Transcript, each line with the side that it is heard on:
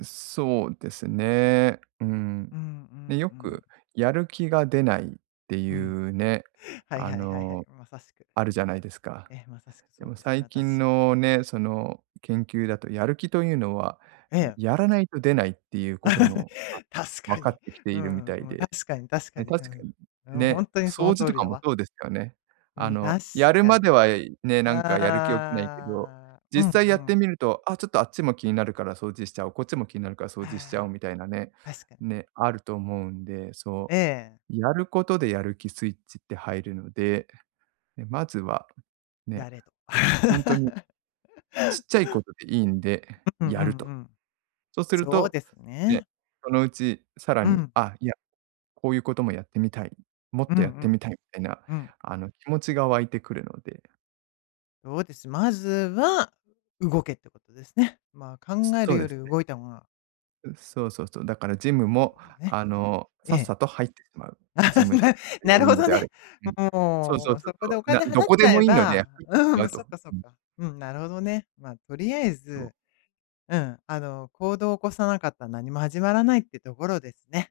right: うそうですね。うーん、
left: うん、うん、
right: ね、よ
left: うん。
right: くやる気が出ないってい
left: うん。
right: うね、
left: はい
right: あ
left: はいはいはい、
right: の、
left: まさしく。
right: あるじゃないですか。
left: ええ、まさしく
right: で
left: そう
right: も
left: ですね、
right: 最近
left: 私。
right: のね、その研究だとやる気というのは
left: ええ。
right: やらないと出ないっていうこと も、あ、
left: 確
right: わ
left: か
right: か
left: に。
right: ってきて
left: う
right: いるみ
left: ん
right: た
left: う
right: い
left: んうん、
right: で、
left: 確かに確か
right: ね、
left: に。う
right: 確かに、
left: ん。うん、ほ
right: ね、
left: んとにその
right: 掃除
left: 通
right: と
left: り
right: か
left: だ
right: も
left: わ。
right: そうですよね。
left: う
right: あ
left: ん、確
right: の、やる
left: か
right: まで
left: に。
right: は、え、いね、なんかやる気起きないけど、
left: ああ、うんう
right: 実際やって
left: ん。
right: みると「あ、ちょっとあっちも気になるから掃除しちゃおう、こっちも気になるから掃除しちゃおう」
left: ああ、
right: みたいなね、
left: 確かに。
right: ね、あると思うんで、そ
left: ええ。
right: う、やることでやる気スイッチって入るので、ね、まずは、ね、
left: やれと。
right: ほんとに、ちっちゃいことでいいんで
left: ううんう
right: やると。
left: んうん。
right: そうする
left: そう
right: と、
left: です
right: ね、
left: ね。
right: そのうちさら
left: う
right: に
left: ん。
right: 「あ、いや、こういうこともやってみたい、もっ
left: うん
right: とやっ
left: う
right: てみ
left: ん、
right: たい」みたいな
left: うん。
right: あの、気持ちが湧いてくるので。
left: そうです。まずは動けってことですね。まあ、考
right: つ
left: え
right: そ
left: る
right: う
left: よ
right: で
left: り
right: すね。
left: 動いた方が
right: うん、そうそうそう、だからジム
left: いいって
right: も、
left: ことね。
right: あの、
left: え
right: さっ
left: え。
right: さと入ってしまう。ジ ムで
left: な
right: 通
left: なる
right: う
left: ほ
right: の
left: ど
right: であ
left: ね。
right: れうん。そうそ
left: も
right: う
left: う、
right: そう
left: そこで
right: そ
left: お
right: う、な
left: 金
right: ど
left: 払っ
right: こ
left: ち
right: で
left: ゃえ
right: もいいのでやっ
left: ば
right: てみて
left: うん、
right: ま
left: もう
right: う
left: そ
right: と。
left: っかそっ
right: うん。
left: か。うん、なるほどね。ま、とりあえ
right: そう。
left: ず、うん、あの、行動を起こさなかった何も始まらないってところですね。